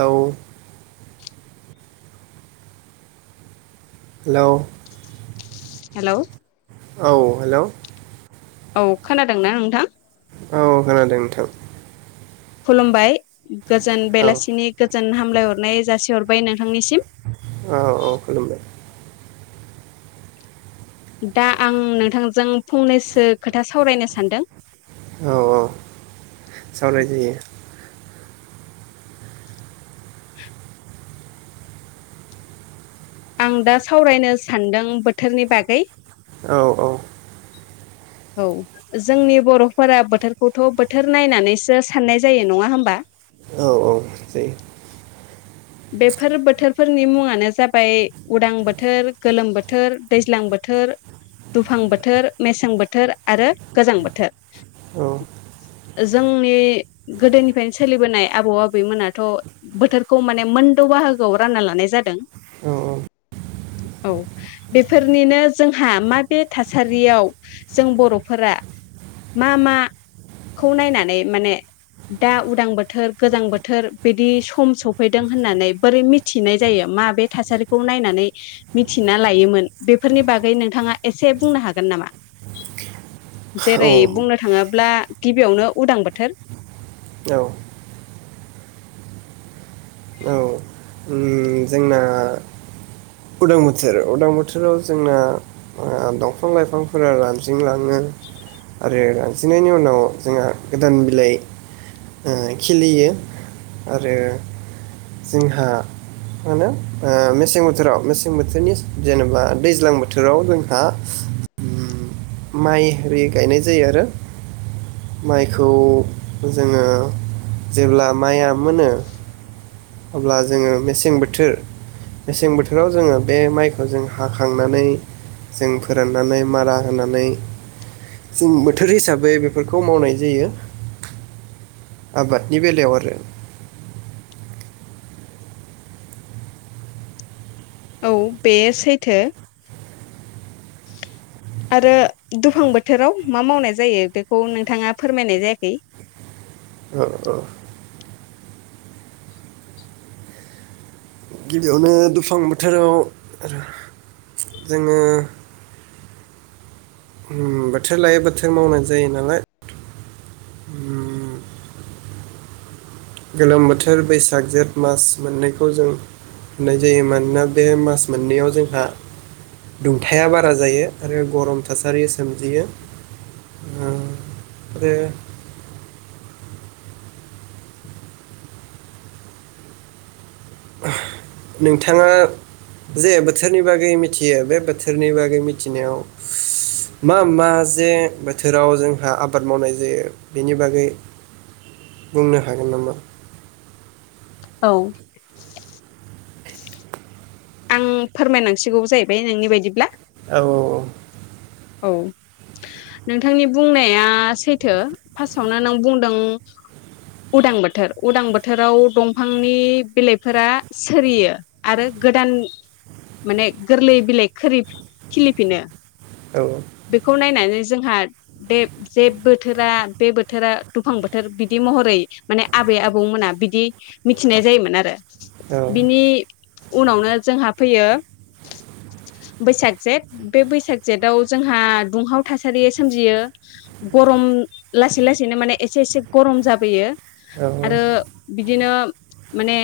लाउ hello hello औ hello औ खोनादोंना नोंथां? औ खोनादों नोंथां। खुलुमबाय गोजोन औ बेलासिनि गोजोन हाम लाय हरनाय जासि हरबाय नोंथांनिसिम। औ औ खुलुमबाय। दा आं नोंथांजों फंनैसो खोथा सावरायनो सानदों। औ औ सावराय जायो। आं दा सावरायनो सानदों बोथोरनि बागै। औ औ औ जोंनि बर'फोरा बोथोरखौथ' बोथोर नायनानैसो साननाय जायो नङा होमबा? औ औ जायो। बेफोर बोथोरफोरनि मुङानो जाबाय उदां बोथोर गोलोम बोथोर दैज्लां बोथोर दुफां बोथोर मेसें बोथोर आरो गोजां बोथोर। औ जोंनि गोदोनिफ्रायनो सोलिबोनाय आबौ आबैमोनाथ' बोथोरखौ माने मोनद' बाहागोआव रानना लानाय जादों औ औ बेफोरनिनो जोंहा माथे थासारियाव जों बर'फोरा मा मा खौ नायनानै माने दा उदां बोथोर गोजां बोथोर बिदि सम सफै दों होननानै बोरै मिथिनाय जायो माबे थासारिखौ नायनानै मिथिना लायोमोन बेफोरनि बागै नोंथाङा एसे बुंनो हागोन नामा? औ जेरै बुंनो थाङोब्ला गिबियावनो उदां बोथोर। उम जोंना उदां बोथोर उदां बोथोराव जोंना ओ दंफां लाइफांफोरा रानज्रिंलाङो आरो रानजिंनायनि उनाव जोंहा गोदान बिलाइ ओ खिलियो आरो जोंहा मा होनो ओ मेसें बोथोराव मेसें बोथोरनि जेनेबा दैज्लां बोथोराव जोंहा उम माइ आरि गायनाय जायो आरो माइखौ जोङो जेब्ला माइआ मोनो अब्ला जोङो मेसें बोथोर मेसें बोथोराव जोङो बे माइखौ जों हाखांनानै जों फोराननानै मारा होनानै जों बोथोर हिसाबै बेफोरखौ मावनाय जायो। आबादनि बेलायाव आरो। औ बे सैथो। आरो दुफां बोथोराव मा मावनाय जायो बेखौ नोंथाङा फोरमायनाय जायाखै। ओ ओ गिबियावनो दुफां बोथोराव जोङो उम बोथोर लायो बोथोर मावनाय जायो नालाय। गोलोम बोथोर बैसाग जेठ मास मोनैखौ जों मोननाय जायो मानोना बे मास मोननैयाव जोंहा दुंथाया बारा जायो आरो गरम थासारि सोमजियो ओ आरो नोंथाङा जे बोथोरनि बागै मिथियो बे बोथोरनि बागै मिथिनायाव मा मा जे बोथोराव जोंहा आबाद मावनाय जायो बेनि बागै बुंनो हागोन नामा? औ आं फोरमायनांसिगौ जाहैबाय नोंनि बायदिब्ला? औ औ नोंथांनि बुंनाया सैथो फार्स्टआवनो नों बुंदों उदां बोथोर उदां बोथोराव दंफांनि बिलाइफोरा सोरियो आरो गोदान माने गोरलै बिलाइ खोरि-खिलिफिनो। बेखौ नायनानै जोंहा बे जे बोथोरा बे बोथोरा दुफां बोथोर बिदि महरै माने आबै आबौमोना बिदि मिथिनाय जायोमोन आरो औ औ बिनि उनावनो जोंहा फैयो बैसाग जेठ बे बैसाग जेटाव जोंहा दुंहाव थासारि सोमजियो गरम लासै लासैनो माने एसे एसे गरम जाबोयो औ आरो बिदिनो माने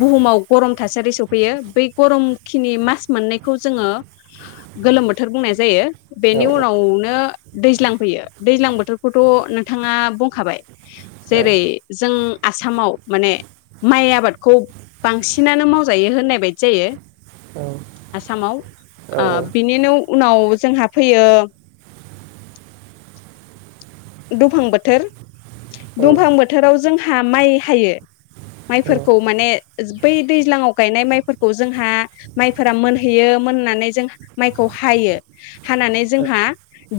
बुहुमाव गरम थासारि सफैयो बै गरम खिनि मास मोननैखौ जोङो गोलोम बोथोर बुंनाय जायो बेनि औ उनावनो दैज्लां फैयो दैज्लां बोथोरखौथ' नोंथाङा बुंखाबाय औ जेरै जों आसामाव माने माइ आबादखौ बांसिनानो मावजायो होननाय बायदि जायो आसामाव ओ बिनिनो उनाव जोंहा फैयो। दुफां बोथोर। दुंफां बोथोराव जों जोंहा माइ हायो। माइफोरखौ मान बै दैज्लांआव गायनाय माइफोरखौ जोंहा माइ मोनहैयो मोननानै जों माइखौ हायो। हानानै जोंहा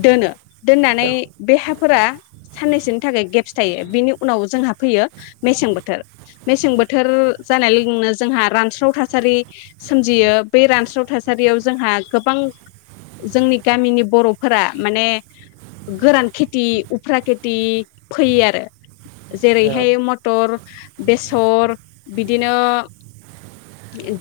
दोनो। दोननानै बे फोरा साननैसोनि थाखाय गेप्स थायो। बेनि उनाव जोंहा फैयो मेसें बोथोर मेसें बोथोर जानाय लोगोनो जोंहा रानस्राव थासारि सोमजियो बेै रानस्राव थासारियाव जोंहा गोबां जोंनि गामिनि बर'फोरा माने गोरान खि थि उफ्रा खेथि फोयो आरो। औ जेरैहाय मथ'र बेसर बिदिनो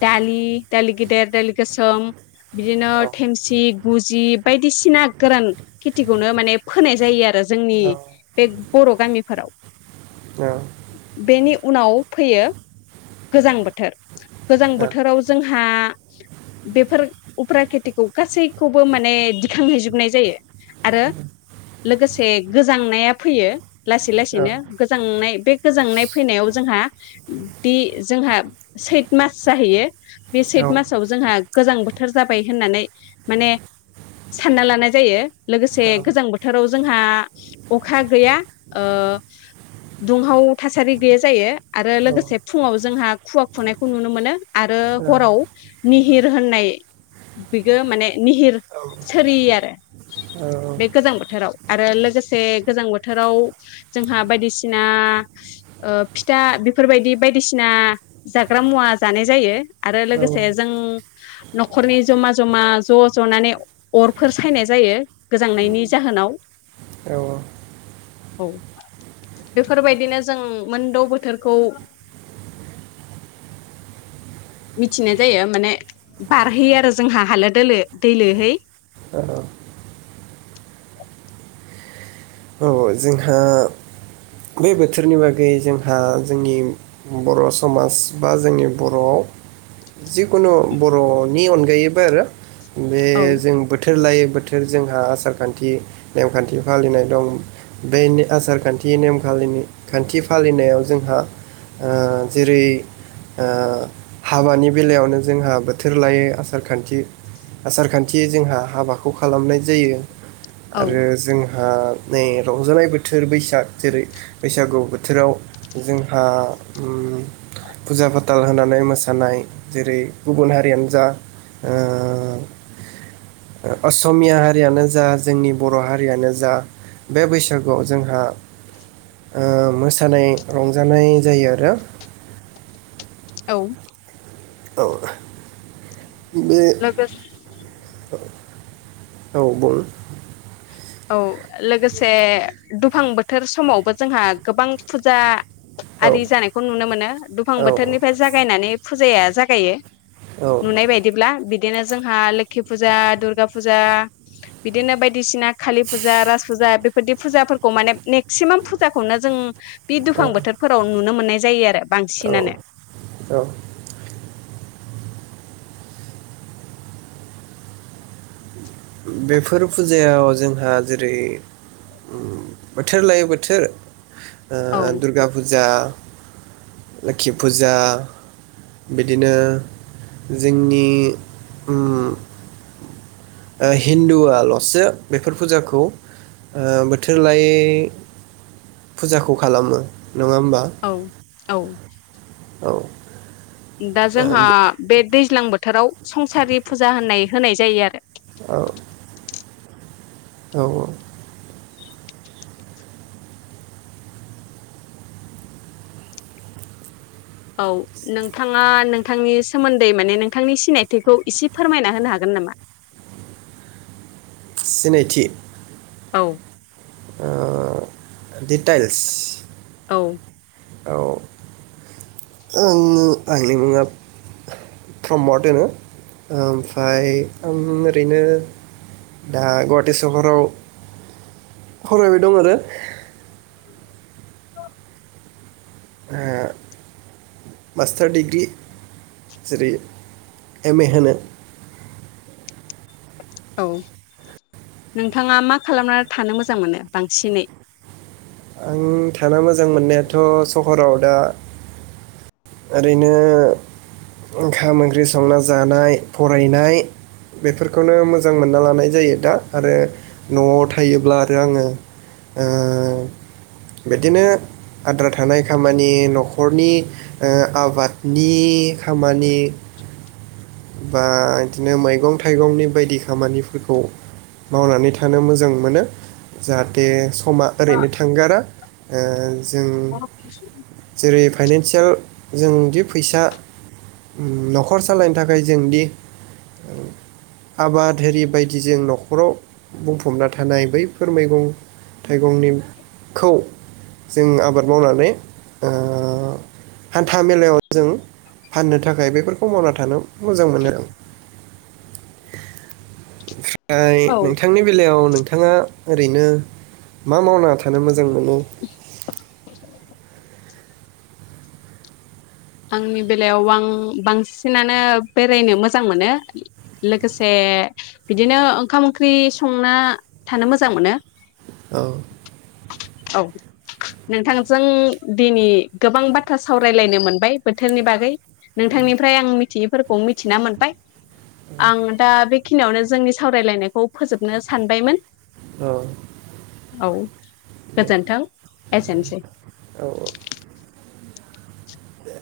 दालि दालि गेदेर दालि गोसोम बिदिनो औ थेमसि गुजि बायदिसिना गोरान खेथिखौनो माने फोनाय जायो आरो जोंनि बे बर' गामिफोराव। औ। बेनि उनाव फैयो गोजां बोथोर गोजां बोथोराव जोंहा बेफोर उफ्रा खेथिखौ गासैखौबो माने दिखांहैजोबनाय जायो। आरो लोगोसे गोजांनाया फैयो। लासै लासैनो गोजांनाय बे गोजांनाय फैनायाव जोंहा दि जोंहा सैथ मास जाहैयो बे सैथ मासाव जोंहा गोजां बोथोर जाबाय होननानै माने सानना लानाय जायो। लोगोसे गोजां बोथ बोथोराव जोंहा अखा गैया। ओ दुंहाव थासारि गैया जायो आरो लोगोसे फुङाव जोंहा खुवा खुनायखौ नुनो मोनो। आरो हराव निहिर होननाय बिबो माने निहिर सोरियो आरो बेखो जों बोथोराव आरो लोगोसे गोजां बोथोराव जोंहा बायदिसिना ओ फिथा बेफोरबायदि बायदिसिना जाग्रा मुवा जानाय जायो। आरो लोगोसे जों न'खरनि जमा जमा ज' ज'नानै अरफोर सायनाय जायो। गोजां नायनि जाहोनाव बेफोरबायदिनो जों मोनद' बोथोरखौ मिथिनाय जायो माने बारहैयो आरो जोंहा हालो दोलो दैलोहै। औ। औ जोंहा बे बोथोरनि बागै जोंहा जोंनि बर' समाज बा जोंनि बर'आव जिखुनु बर'नि अनगायैबो आरो। बे औ जों बोथोर लायो बोथोर जोंहा आसार खान्थि नेमखान्थि फालिनाय दं बे आसारखान्थि नेमखालिनि खान्थि फालिनायाव जोंहा ओ जेरै ओ हाबानि बेलायावनो जोंहा बोथोर लायै आसार खान्थि आसार खान्थियै जोंहा हाबाखौ खालामनाय जायो। औ आरो जों हा नै रंजानाय बोथोर बैसाग जेरै बैसागु बोथोराव जोंहा उम फुजा फाथाल होनानै मोसानाय जेरै गुबुन हारियानो जा ओ असमिया हारियानो जा जोंनि बर' हारियानो जा बे बैसागुआव जोंहा ओ मोसानाय रंजानाय जायो आरो। औ। औ बे लोगोस औ बुं। औ लोगोसे दुफां बोथोर समावबो जोंहा गोबां फुजा औ आरि जानायखौ नुनो मोनो । दुफां औ बोथोरनिफ्राय जागायनानै फुजाया जागायो औ नुनाय बायदिब्ला बिदिनो जोंहा लोखि फुजा दुर्गा फुजा बिदिनो बायदिसिना कालि फुजा राज फुजा बेफोरदि फुजाफोरखौ माने मेक्सिमाम फुजाखौनो जों बे दुफां बोथोरफोराव नुनो मोननाय जायो आरो औ बांसिनानो। बेफोर फुजायाव जोंहा जेरै उम बोथोर लायै बोथोर औ ओ दुर्गा फुजा। लोखि फुजा बिदिनो जोंनि उम ओ हिन्दुआल'सो बेफोर फुजाखौ ओ बोथोर लायै फुजाखौ खालामो। नङा होनबा? औ औ। दा जोंहा बे दैज्लां बोथोराव संसारि फुजा होननाय होनाय जायो आरो। औ औ औ नोंथाङा नोंथांनि सोमोन्दै माने नोंथांनि सिनायथिखौ इसे फोरमायना होनो हागोन नामा? सिनायथि। औ। डिटाइल्स। औ। ओं आंनि मुङा प्रमद होनो ओमफ्राय आं ओरैनो दा गुवाहाटि सहराव फरायबाय दं आरो। आंहा मास्टार डिग्रि जेरै एम ए होनो। औ नोंथाङा मा खालामना थानो मोजां मोनो बांसिनै? आं थानो मोजां मोननायाथ' सहराव दा ओरैनो ओंखाम ओंख्रि संना जानाय फरायनाय बेफोरखौनो मोजां मोनना लानाय जायो दा आरो न'आव थायोब्ला आरो आङो ओ। बिदिनो आद्रा थानाय खामानि न'खरनि ओ आबादनि खामानि बा इदिनो मैगं थाइगंनि बायदि खामानिफोरखौ मावनानै थानो मोजां मोनो जाहाथे। समा ओरैनो थांगारा ओ जों [inaudible] फाइनेनसियेल जों दि फैसा ओम न'खर सालायनो था खाय जोंदि आबाद होरि बायदि जों न'खराव बुंफबना थानाय बैफोर मैगं थाइगंनिखौ जों आबाद मावनानै ओ हान्था मेलायाव जों फाननो थाखाय बेफोरखौ मावना थानो मोजां मोनो आं आफाय औ नोंथांनि बेलायाव नोंथ नोंथाङा ओरैनो मा मावना थानो मोजां मोनो? आंनि बेलायाव आं बांसिनानो बेरायनो मोजां मोनो लोगोसे बिदिनो ओंखाम ओंख्रि संना थानो मोजां मोनो। औ। औ नोंथांजों दिनै गोबां बाथ्रा सावरायलायनो मोनबाय। बोथोरनि बागै नोंथांनिफ्राय आं मिथियैफोरखौ मिथिना मोनबाय। आं दा बे खिनियावनो जोंनि सावरायलायनायखौ फोजोबनो सानबायमोन। औ औ गोजोन्थों एसेनोसै। दे।